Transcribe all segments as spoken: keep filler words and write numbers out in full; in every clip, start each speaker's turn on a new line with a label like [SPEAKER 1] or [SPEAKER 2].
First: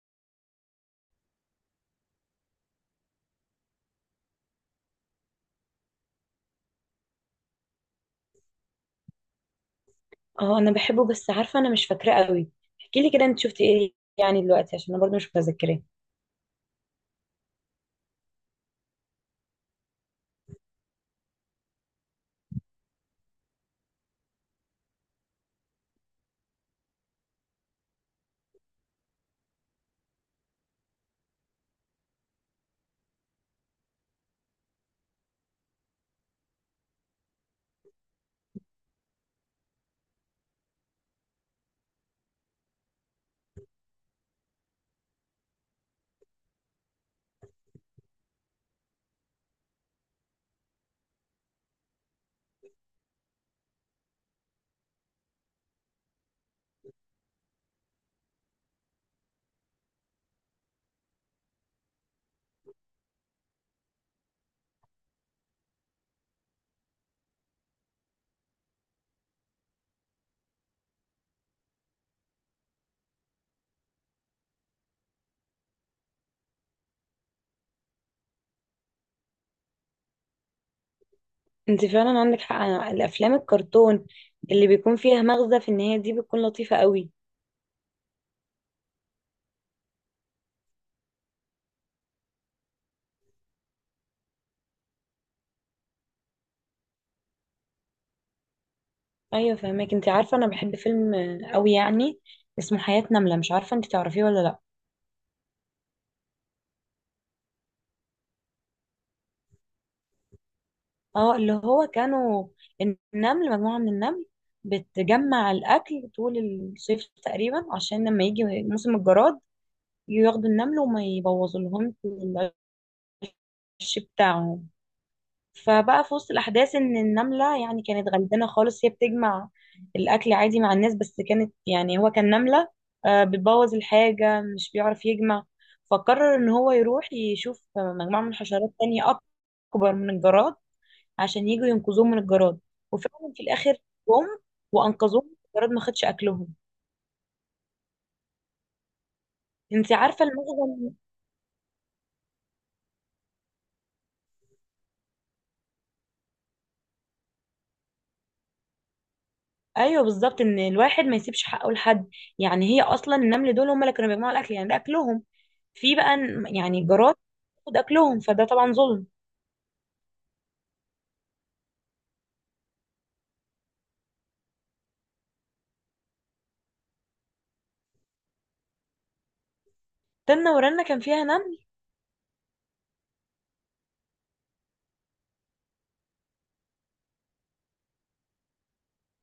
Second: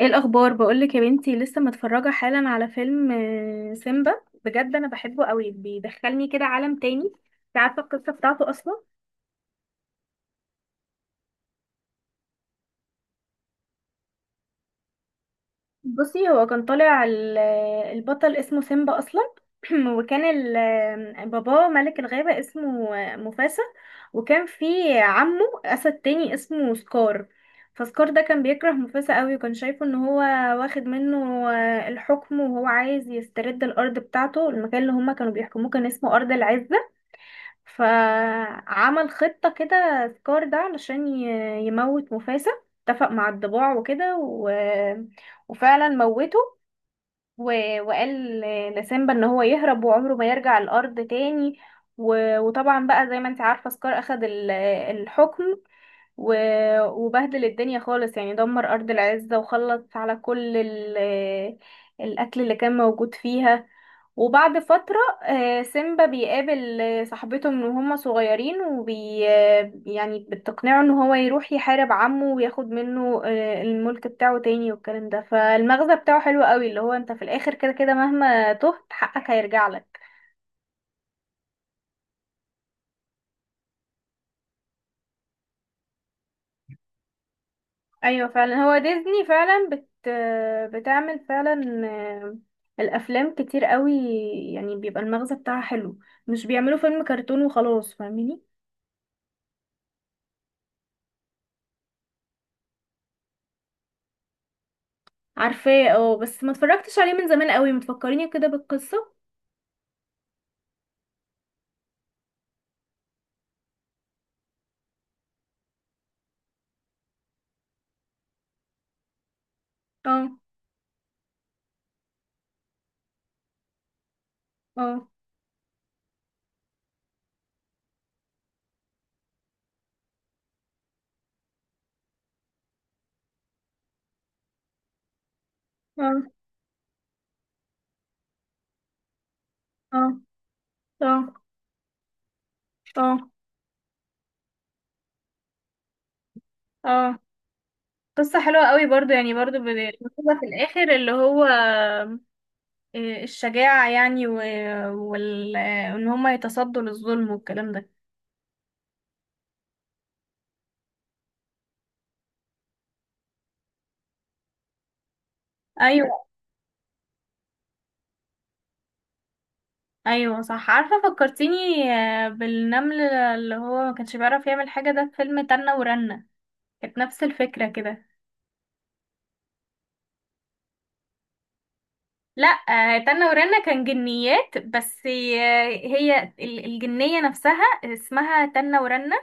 [SPEAKER 1] ايه الاخبار بقولك يا بنتي؟ لسه متفرجه حالا على فيلم آه، سيمبا. بجد انا بحبه قوي، بيدخلني كده عالم تاني. انت عارفه القصه بتاعته اصلا؟
[SPEAKER 2] اه، انا بحبه بس عارفه انا مش فاكراه قوي. احكي لي كده، انت شفتي ايه يعني دلوقتي؟ عشان انا برضو مش متذكراه.
[SPEAKER 1] بصي، هو كان طالع ال- البطل اسمه سيمبا اصلا. وكان ال- باباه ملك الغابة اسمه مفاسا، وكان في عمه اسد تاني اسمه سكار. فسكار ده كان بيكره مفاسا قوي، وكان شايفه ان هو واخد منه الحكم، وهو عايز يسترد الارض بتاعته. المكان اللي هما كانوا بيحكموه كان اسمه ارض العزة. فعمل خطة كده سكار ده علشان ي- يموت مفاسة. اتفق مع الضباع وكده و... وفعلا موته، و... وقال لسيمبا ان هو يهرب وعمره ما يرجع الارض تاني. و... وطبعا بقى زي ما انت عارفة سكار اخد ال- الحكم، و... وبهدل الدنيا خالص، يعني دمر ارض العزة وخلص على كل ال... القتل اللي كان موجود فيها. وبعد فترة آه، سيمبا بيقابل آه، صاحبته من وهما صغيرين، وبي آه، يعني بتقنعه ان هو يروح يحارب عمه وياخد منه آه، الملك بتاعه تاني والكلام ده. فالمغزى بتاعه حلو قوي، اللي هو انت في الاخر كده كده مهما تهت حقك هيرجع لك.
[SPEAKER 2] انت فعلا عندك حق، أنا الافلام الكرتون اللي بيكون فيها مغزى في النهايه دي بتكون لطيفه قوي.
[SPEAKER 1] ايوه فعلا، هو ديزني فعلا بت آه، بتعمل فعلا آه، الافلام كتير قوي، يعني بيبقى المغزى بتاعها حلو. مش بيعملوا فيلم كرتون وخلاص، فاهميني؟
[SPEAKER 2] ايوه فهماك، انت عارفه انا بحب فيلم آه، قوي يعني، اسمه حياه نمله. مش عارفه انت تعرفيه ولا لا؟
[SPEAKER 1] عارفاه، اه، بس ما اتفرجتش عليه من زمان قوي. متفكريني كده بالقصة.
[SPEAKER 2] اه، اللي هو كانوا النمل، مجموعه من النمل بتجمع الاكل طول الصيف تقريبا، عشان لما يجي موسم الجراد
[SPEAKER 1] اه.
[SPEAKER 2] ياخدوا النمل وما يبوظوا لهم العش بتاعهم.
[SPEAKER 1] اه.
[SPEAKER 2] فبقى في وسط الأحداث إن النملة يعني كانت غلبانة خالص، هي بتجمع الأكل عادي مع الناس، بس كانت يعني هو كان نملة آه، بتبوظ الحاجة، مش بيعرف يجمع.
[SPEAKER 1] اه.
[SPEAKER 2] فقرر إن هو يروح يشوف مجموعة من حشرات تانية أكبر
[SPEAKER 1] اه.
[SPEAKER 2] من الجراد
[SPEAKER 1] اه.
[SPEAKER 2] عشان يجوا ينقذوهم من الجراد.
[SPEAKER 1] اه.
[SPEAKER 2] وفعلا في الآخر جم وأنقذوهم، الجراد ما خدش أكلهم.
[SPEAKER 1] اه. قصة حلوة قوي برضو، يعني برضو
[SPEAKER 2] انت عارفة
[SPEAKER 1] بنقولها في
[SPEAKER 2] المغزى؟
[SPEAKER 1] الآخر، اللي هو آه، الشجاعة يعني و... وال... آه، وإن هما يتصدوا للظلم والكلام ده.
[SPEAKER 2] ايوه بالظبط، ان الواحد ما يسيبش حقه لحد. يعني هي اصلا النمل دول هم اللي كانوا بيجمعوا الاكل، يعني ده اكلهم. في بقى
[SPEAKER 1] أيوة.
[SPEAKER 2] ن- يعني جارات تاخد اكلهم، فده طبعا ظلم.
[SPEAKER 1] أيوة صح، عارفة فكرتيني آه، بالنمل اللي هو ما كانش بيعرف يعمل حاجة، ده في فيلم تنة ورنة. كانت نفس الفكرة كده.
[SPEAKER 2] تنة ورنة كان فيها نمل؟
[SPEAKER 1] لا، آه، تنة ورنة كان جنيات بس. آه، هي ال- الجنية نفسها اسمها تنة ورنة.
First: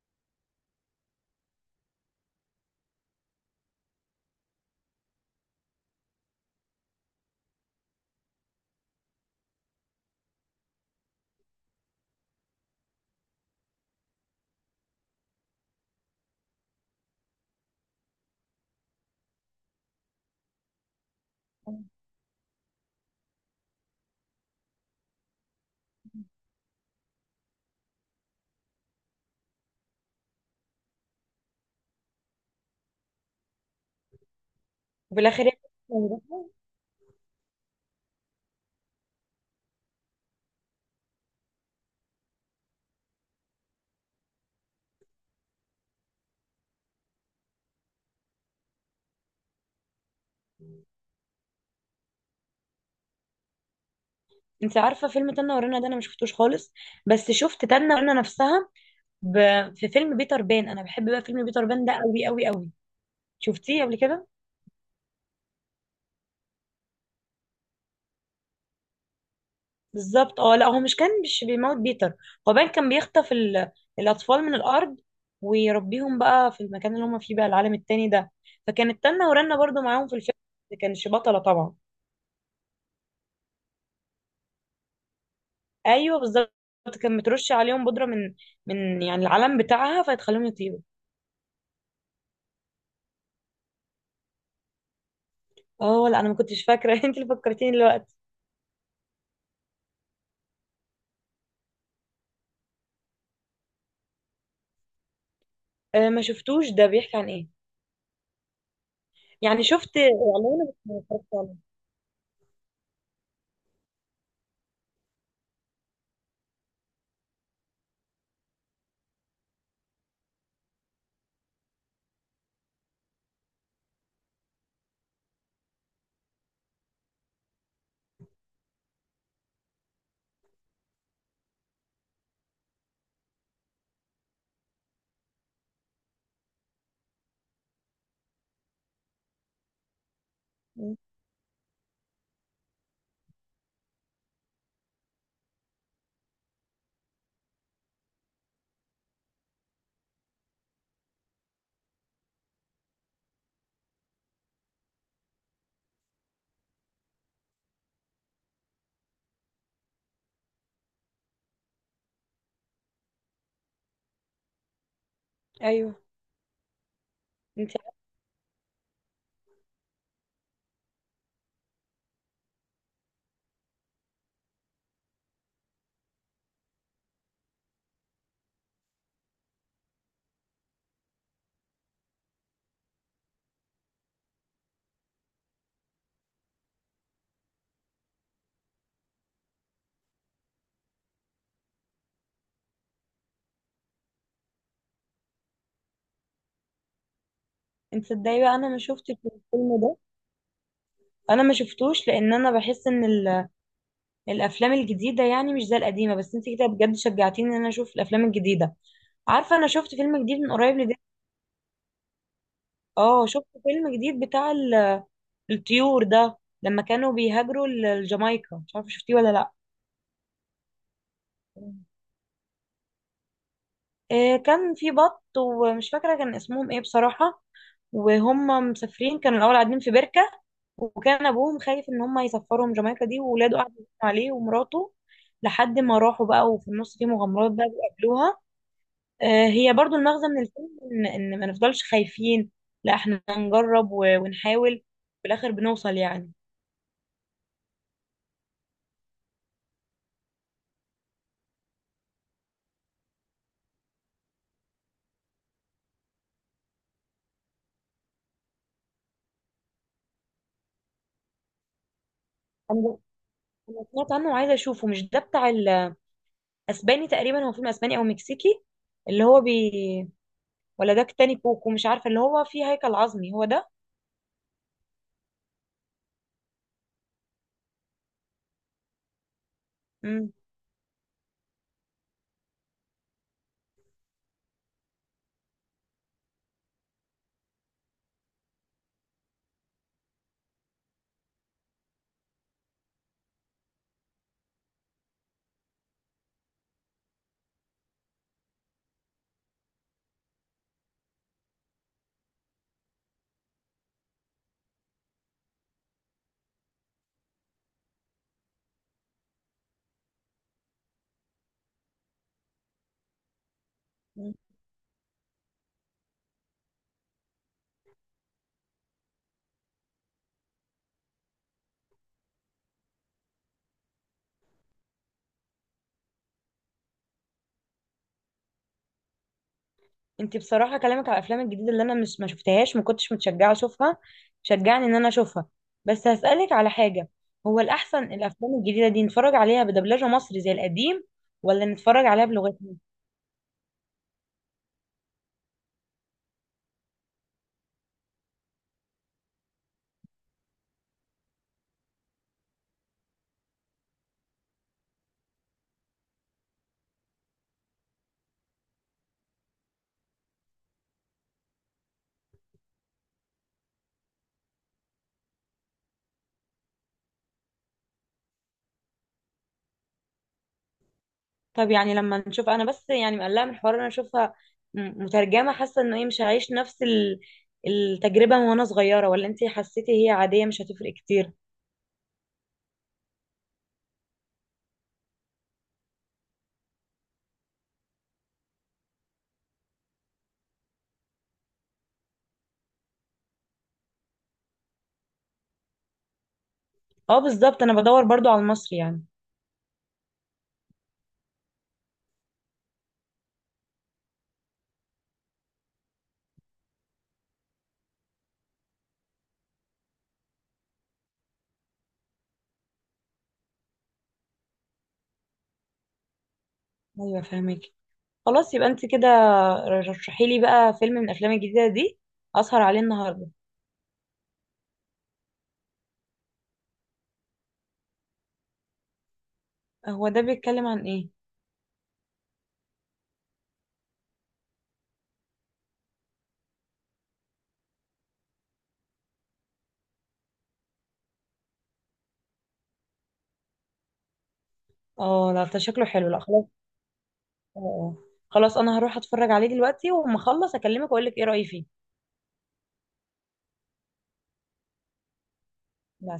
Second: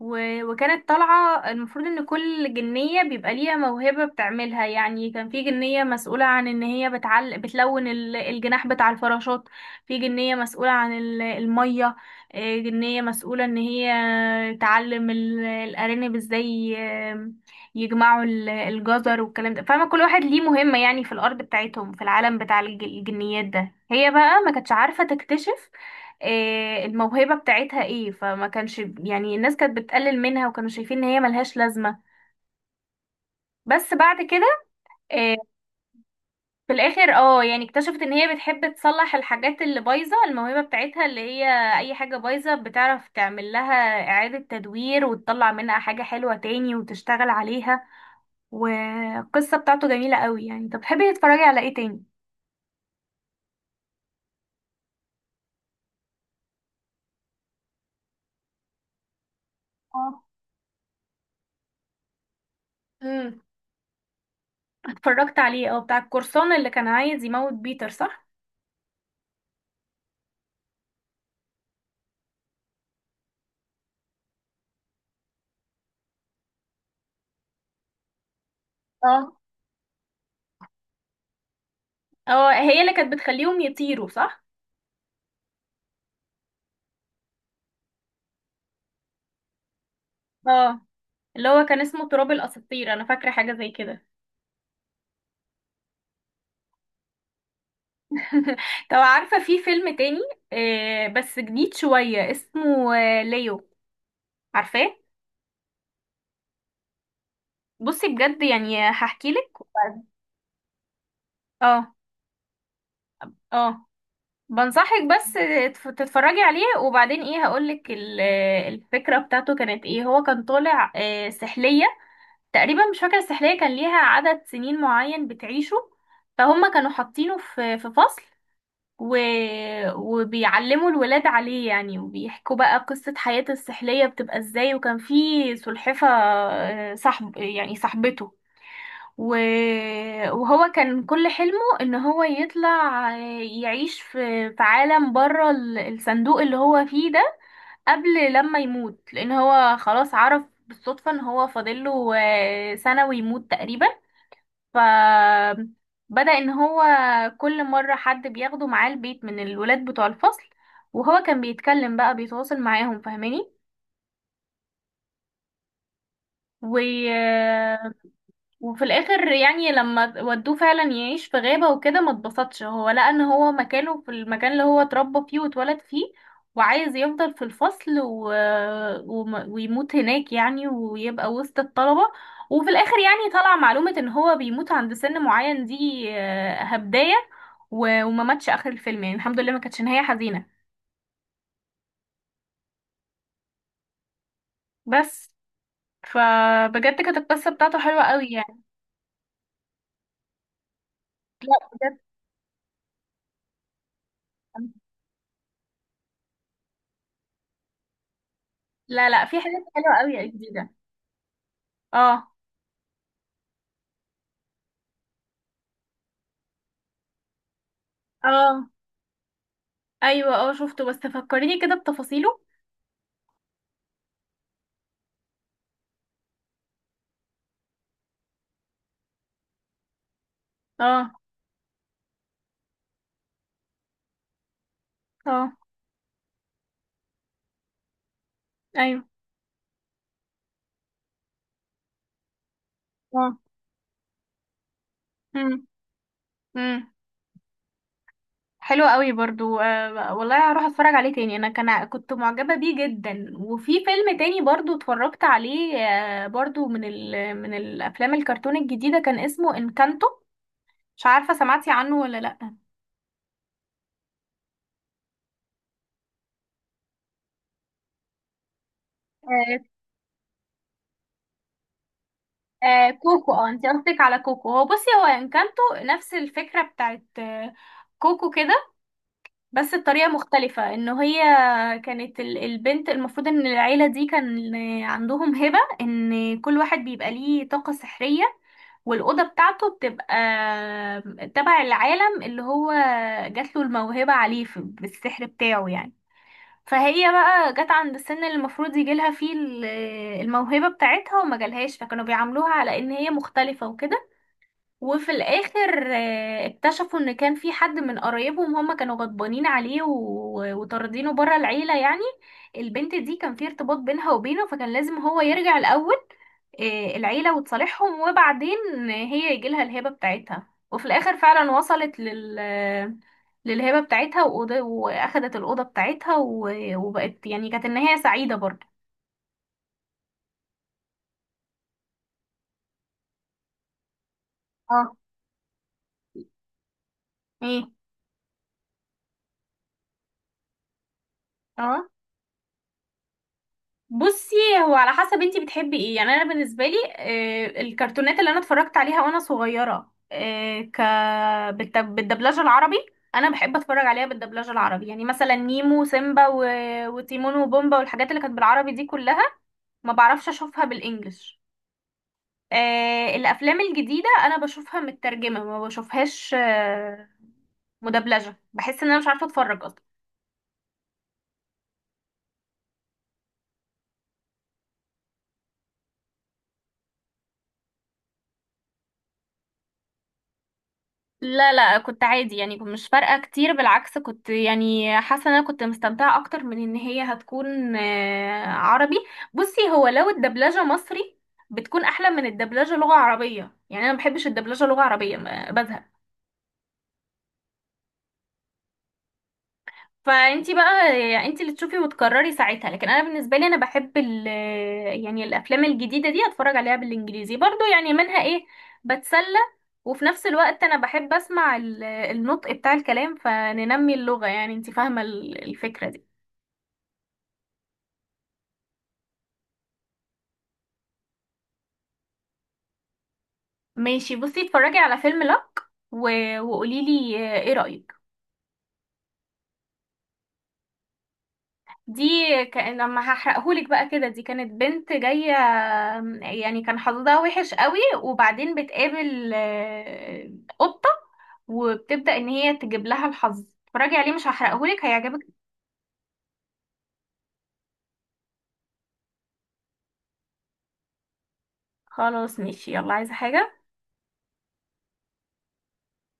[SPEAKER 1] و... وكانت طالعة، المفروض ان كل جنية بيبقى ليها موهبة بتعملها. يعني كان في جنية مسؤولة عن ان هي بتعل... بتلون ال- الجناح بتاع الفراشات، في جنية مسؤولة عن ال- المية، آه، جنية مسؤولة ان هي تعلم ال- الارانب ازاي آه، يجمعوا ال- الجزر والكلام ده، فاهمة؟ كل واحد ليه مهمة يعني في الارض بتاعتهم في العالم بتاع الج- الجنيات ده. هي بقى ما كانتش عارفة تكتشف إيه الموهبة بتاعتها ايه، فما كانش يعني الناس كانت بتقلل منها وكانوا شايفين ان هي ملهاش لازمة. بس بعد كده.
[SPEAKER 2] وفي
[SPEAKER 1] إيه؟
[SPEAKER 2] الاخر هي موجودة.
[SPEAKER 1] في الاخر اه، يعني اكتشفت ان هي بتحب تصلح الحاجات اللي بايظة. الموهبة بتاعتها اللي هي اي حاجة بايظة بتعرف تعمل لها اعادة تدوير وتطلع منها حاجة حلوة تاني وتشتغل عليها. والقصة بتاعته جميلة قوي يعني. انت بتحبي تتفرجي على ايه تاني؟
[SPEAKER 2] انت عارفه فيلم تنة ورنة ده انا ما شفتوش خالص، بس شفت تنة ورنة نفسها ب... في فيلم
[SPEAKER 1] اه.
[SPEAKER 2] بيتر بان. انا بحب بقى فيلم بيتر بان ده قوي قوي قوي.
[SPEAKER 1] امم.
[SPEAKER 2] شفتيه قبل كده؟
[SPEAKER 1] اتفرجت عليه، اه، بتاع القرصان اللي كان عايز يموت بيتر، صح؟
[SPEAKER 2] بالظبط. اه لا، هو مش كان مش بيموت بيتر، هو بان كان بيخطف ال... الاطفال من الارض، ويربيهم بقى في المكان اللي هم فيه، بقى العالم التاني ده. فكانت تنة ورنة برضو معاهم في الفيلم، ما كانش بطلة طبعا.
[SPEAKER 1] اه، هي اللي كانت بتخليهم يطيروا، صح؟
[SPEAKER 2] ايوه بالظبط، كان مترشي عليهم بودره من من يعني العلم بتاعها، فهتخليهم يطيروا.
[SPEAKER 1] اه، اللي هو كان اسمه تراب الاساطير، انا فاكره حاجه زي كده.
[SPEAKER 2] اه لا، انا ما كنتش فاكره انت اللي فكرتيني دلوقتي.
[SPEAKER 1] طب عارفه في فيلم تاني، آه، بس جديد شويه، اسمه آه، ليو. عارفاه؟
[SPEAKER 2] آه، ما شفتوش. ده بيحكي عن ايه
[SPEAKER 1] بصي بجد، يعني هحكي لك.
[SPEAKER 2] يعني؟ شفت اعلانه بس ما اتفرجتش عليه.
[SPEAKER 1] اه. اه. بنصحك بس تف- تتفرجي عليه، وبعدين ايه هقولك ال- الفكرة بتاعته كانت ايه. هو كان طالع آه، سحلية تقريبا. مش فاكرة، السحلية كان ليها عدد سنين معين بتعيشه. فهم كانوا حاطينه في في فصل و... وبيعلموا الولاد عليه يعني، وبيحكوا بقى قصة حياة السحلية بتبقى ازاي. وكان في سلحفة آه، صاحب يعني صاحبته. و... وهو
[SPEAKER 2] م.
[SPEAKER 1] كان كل حلمه ان هو يطلع آه، يعيش في في عالم بره ال- الصندوق اللي هو فيه ده قبل لما يموت، لان هو خلاص عرف بالصدفة ان هو فاضله آه، سنة ويموت تقريبا. فبدأ ان هو كل مرة حد بياخده معاه البيت من الولاد بتوع الفصل، وهو كان بيتكلم بقى، بيتواصل معاهم، فاهماني؟
[SPEAKER 2] ايوه.
[SPEAKER 1] و
[SPEAKER 2] انت
[SPEAKER 1] وفي الاخر يعني لما ودوه فعلا يعيش في غابة وكده ما اتبسطش. هو لقى ان هو مكانه في المكان اللي هو اتربى فيه واتولد فيه، وعايز يفضل في الفصل و... وم- ويموت هناك يعني، ويبقى وسط الطلبة. وفي الاخر يعني طلع معلومة ان هو بيموت عند سن معين، دي آه، هبداية و... وما ماتش اخر الفيلم يعني. الحمد لله ما كانتش نهاية حزينة بس. فبجد كانت القصة بتاعته حلوة
[SPEAKER 2] انت
[SPEAKER 1] قوي
[SPEAKER 2] تصدقي بقى،
[SPEAKER 1] يعني.
[SPEAKER 2] انا ما شفتش الفيلم ده، انا ما
[SPEAKER 1] لا بجد.
[SPEAKER 2] شفتوش، لان انا بحس ان ال... الافلام الجديده يعني مش زي القديمه. بس انت كده بجد شجعتيني ان انا اشوف الافلام الجديده.
[SPEAKER 1] لا لا، في
[SPEAKER 2] عارفه
[SPEAKER 1] حاجات
[SPEAKER 2] انا شفت
[SPEAKER 1] حلوة
[SPEAKER 2] فيلم
[SPEAKER 1] قوي
[SPEAKER 2] جديد من
[SPEAKER 1] جديدة.
[SPEAKER 2] قريب لده؟
[SPEAKER 1] اه.
[SPEAKER 2] اه، شفت فيلم جديد بتاع الطيور ده، لما كانوا بيهاجروا ل- لجامايكا.
[SPEAKER 1] اه.
[SPEAKER 2] مش عارفه شفتيه ولا لا؟
[SPEAKER 1] ايوه، اه شفته بس فكريني كده بتفاصيله.
[SPEAKER 2] آه، كان في بط، ومش فاكره كان اسمهم ايه بصراحه. وهم مسافرين كانوا الاول قاعدين في بركه،
[SPEAKER 1] اه.
[SPEAKER 2] وكان ابوهم خايف ان هم يسفرهم جامايكا دي، وولاده قعدوا يزنوا عليه ومراته
[SPEAKER 1] اه.
[SPEAKER 2] لحد ما راحوا بقى. وفي النص في مغامرات بقى بيقابلوها.
[SPEAKER 1] ايوه.
[SPEAKER 2] آه، هي برضو المغزى من الفيلم ان ان ما نفضلش خايفين، لا احنا
[SPEAKER 1] اه.
[SPEAKER 2] نجرب و- ونحاول، في
[SPEAKER 1] امم.
[SPEAKER 2] الاخر بنوصل يعني.
[SPEAKER 1] امم. حلو قوي برضو، آه والله هروح اتفرج عليه تاني. انا كان ع- كنت معجبة بيه جدا. وفي فيلم تاني برضو اتفرجت عليه، آه، برضو من ال من الافلام الكرتون الجديدة، كان اسمه انكانتو. مش عارفة سمعتي عنه ولا لا؟
[SPEAKER 2] انا أنا سمعت عنه وعايزه اشوفه. مش ده بتاع اسباني تقريبا؟ هو فيلم اسباني او مكسيكي، اللي هو
[SPEAKER 1] آه.
[SPEAKER 2] بي. ولا ده تاني كوكو؟ مش عارفه اللي هو فيه
[SPEAKER 1] آه
[SPEAKER 2] هيكل
[SPEAKER 1] كوكو،
[SPEAKER 2] عظمي هو
[SPEAKER 1] اه انت
[SPEAKER 2] ده.
[SPEAKER 1] قصدك على كوكو. هو، بصي، هو انكانتو نفس الفكرة بتاعت آه، كوكو كده، بس الطريقة
[SPEAKER 2] امم.
[SPEAKER 1] مختلفة. انه هي كانت ال- البنت، المفروض ان العيلة دي كان عندهم هبة ان كل واحد بيبقى ليه طاقة سحرية، والأوضة بتاعته بتبقى تبع العالم اللي هو جات له الموهبة عليه، في- بالسحر بتاعه يعني. فهي بقى جت عند السن اللي المفروض يجيلها فيه ال- الموهبة بتاعتها وما جالهاش، فكانوا بيعاملوها على ان هي مختلفة وكده. وفي الاخر آه، اكتشفوا ان كان في حد من قرايبهم هم كانوا غضبانين عليه و- وطاردينه بره العيله يعني. البنت دي كان في ارتباط بينها وبينه، فكان لازم هو يرجع الاول آه، العيله وتصالحهم، وبعدين هي يجيلها الهبه بتاعتها. وفي الاخر فعلا وصلت لل للهبه بتاعتها وأوض- واخدت الاوضه بتاعتها و- وبقت. يعني كانت النهايه سعيده برضه.
[SPEAKER 2] انت بصراحه كلامك على الافلام الجديده اللي انا مش ما شفتهاش، ما كنتش متشجعه اشوفها،
[SPEAKER 1] اه.
[SPEAKER 2] شجعني ان انا اشوفها. بس هسالك على حاجه. هو
[SPEAKER 1] ايه؟
[SPEAKER 2] الاحسن الافلام الجديده دي نتفرج عليها بدبلجه مصري زي القديم، ولا
[SPEAKER 1] اه.
[SPEAKER 2] نتفرج عليها بلغتنا؟
[SPEAKER 1] بصي، هو على حسب انتي بتحبي ايه. يعني انا بالنسبه لي آه، الكرتونات اللي انا اتفرجت عليها وانا صغيره، آه، ك بالت- بالدبلجه العربي. انا بحب اتفرج عليها بالدبلجه العربي. يعني مثلا نيمو وسيمبا و- وتيمون وبومبا والحاجات اللي كانت بالعربي دي كلها، ما بعرفش اشوفها بالانجلش. آه، الافلام الجديده انا بشوفها مترجمه، ما بشوفهاش آه، مدبلجه. بحس ان انا مش عارفه اتفرج اصلا.
[SPEAKER 2] طب يعني لما نشوف، انا بس يعني مقلقه من الحوار إن انا اشوفها م- مترجمه، حاسه انه ايه مش هعيش نفس ال- التجربه من وانا صغيره؟ ولا انت حسيتي هي عاديه مش هتفرق كتير؟
[SPEAKER 1] لا لا، كنت عادي يعني، كنت مش فارقة كتير. بالعكس كنت يعني حاسة ان انا كنت مستمتعة اكتر من ان هي هتكون آه، عربي. بصي هو لو الدبلجة مصري بتكون احلى من الدبلجة لغة عربية. يعني انا ما بحبش الدبلجة لغة عربية، ما- بزهق.
[SPEAKER 2] اه بالظبط، انا بدور برضو على المصري يعني.
[SPEAKER 1] فانتي بقى يعني انتي اللي تشوفي وتقرري ساعتها. لكن انا بالنسبه لي انا بحب ال يعني الافلام الجديده دي اتفرج عليها بالانجليزي برضو. يعني منها ايه، بتسلى، وفي نفس الوقت انا بحب اسمع ال- النطق بتاع الكلام، فننمي اللغه. يعني انتي فاهمه ال- الفكره دي؟
[SPEAKER 2] ايوه فاهمك. خلاص يبقى انت كده رشحي لي بقى فيلم من الافلام الجديده دي اسهر عليه النهارده.
[SPEAKER 1] ماشي. بصي اتفرجي على فيلم لك وقولي لي ايه رايك.
[SPEAKER 2] هو ده بيتكلم عن ايه؟
[SPEAKER 1] دي كان لما هحرقهولك بقى كده، دي كانت بنت جاية يعني، كان حظها وحش قوي، وبعدين بتقابل آه، قطة وبتبدأ ان هي تجيب لها الحظ. اتفرجي عليه، مش هحرقهولك، هيعجبك.
[SPEAKER 2] اه لا، ده شكله حلو. لا خلاص. اه. آه. خلاص، انا هروح اتفرج عليه دلوقتي وأما اخلص اكلمك واقول لك ايه رايي فيه.
[SPEAKER 1] خلاص ماشي، يلا. عايزة حاجة؟
[SPEAKER 2] لا.